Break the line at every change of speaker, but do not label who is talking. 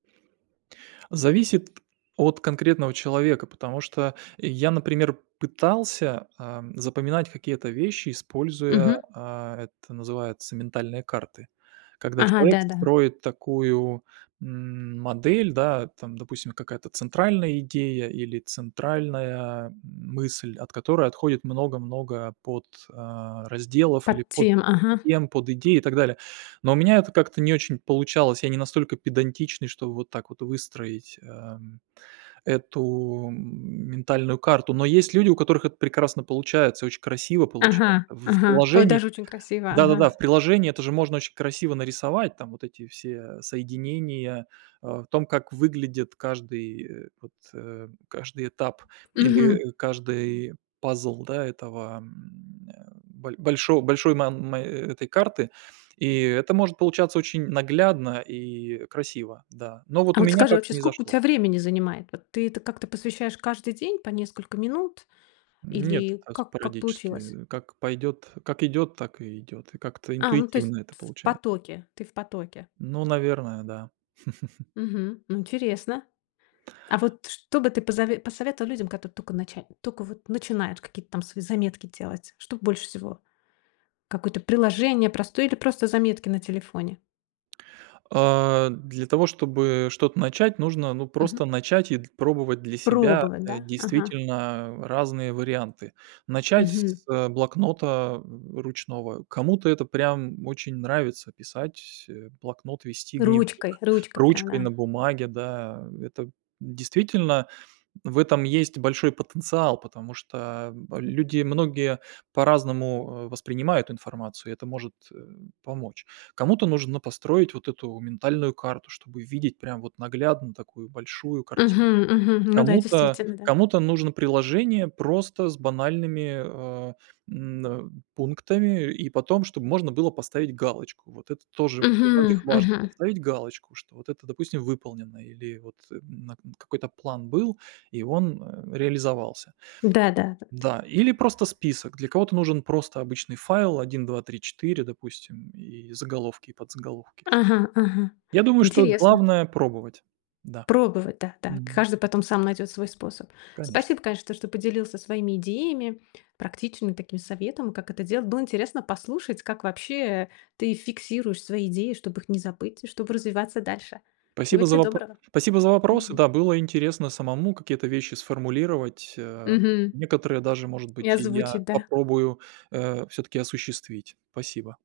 Зависит от конкретного человека, потому что я, например, пытался, ам, запоминать какие-то вещи, используя,
Мгм.
а, это называется ментальные карты. Когда
Ага,
человек
да-да.
строит такую, м, модель, да, там, допустим, какая-то центральная идея, или центральная мысль, от которой отходит много-много под а, разделов или
Подтем, ага.
подтем, подидей, и так далее. Но у меня это как-то не очень получалось. Я не настолько педантичный, чтобы вот так вот выстроить, эм, эту, м, ментальную карту. Но есть люди, у которых это прекрасно получается, очень красиво получается.
Ага
В
ага. Ой,
приложении
даже очень красиво.
да-да-да,
Ага.
в приложении это же можно очень красиво нарисовать, там вот эти все соединения, а, в том, как выглядит каждый, э, вот, э, каждый этап,
Мгм.
или, э, каждый пазл, да, этого, м, э, боль большо большой, мам мэ этой карты. И это может получаться очень наглядно, и красиво, да, но
А
вот у
вот
меня
скажи,
как-то
вообще
не
сколько у
зашло.
тебя времени занимает? Вот ты этому как-то посвящаешь каждый день по несколько минут?
М, нет,
Или
так
как как получилось?
спорадически. Как пойдёт, как идёт, так и идёт. И как-то
А, ну, то есть
интуитивно это
тф в
получае
потоке. Ты в потоке.
Ну, наверное, да.
Мгм, м, интересно. А вот что бы ты позове посоветовал людям, которые тока нача тока вот начинают какие-то там свои заметки делать? Что б больше всего? Какое-то приложение простое или просто заметки на телефоне.
А, для того чтобы что-то начать, нужно, ну,
Мгм.
просто начать и д пробовать для себя,
Пробовать,
э,
да? Ага.
действительно разные варианты. Начать
Мгм.
с блокнота, м, ручного. Кому-то это прям очень нравится- писать, э, блокнот, вести
Ручкой
дневник
ручкой, прям
ручкой
да.
на бумаге, да. Это действительно, в этом есть большой потенциал, потому что люди многие по-разному, э, воспринимают информацию, и это может, э, помочь. Кому-то нужно построить вот эту ментальную карту, чтобы видеть прям вот наглядно такую большую картину.
Мгм, мгм. Ну да,
Кому-то
действительно, да.
кому-то нужно приложение просто с банальными, а, м, а, пунктами, и потом чтоб можно было поставить галочку. Вот это тоже для
Мгм,
многих важно-
мгм.
поставить галочку, что вот это, допустим, выполнено или вот, м, на к какой-то план был, и он, а, реализовался.
Да да да да.
Да, или просто список. Для кого-то нужен просто обычный файл 1, 2, 3, 4, допустим, и заголовки, и подзаголовки.
Ага ага,
Я думаю, что
интересно.
главное- пробовать. Да.
Пробовать, да-да,
Мгм.
каждый потом сам найдёт свой способ.
Конечно.
Спасибо, конечно, то что поделился своими идеями, практичными такими советом, как это делать. Было интересно послушать, как вообще ты фиксируешь свои идеи, чтоб их не забыть и чтобы развиваться дальше. Всего
Спасибо
те
за вопро
доброго.
спасибо за вопросы.
Мгм.
Да, было интересно самому какие-то вещи сформулировать, а,
Мгм.
некоторые даже, может
И
быть, и я
озвучить, да.
попробую, э, всё-таки осуществить. Спасибо.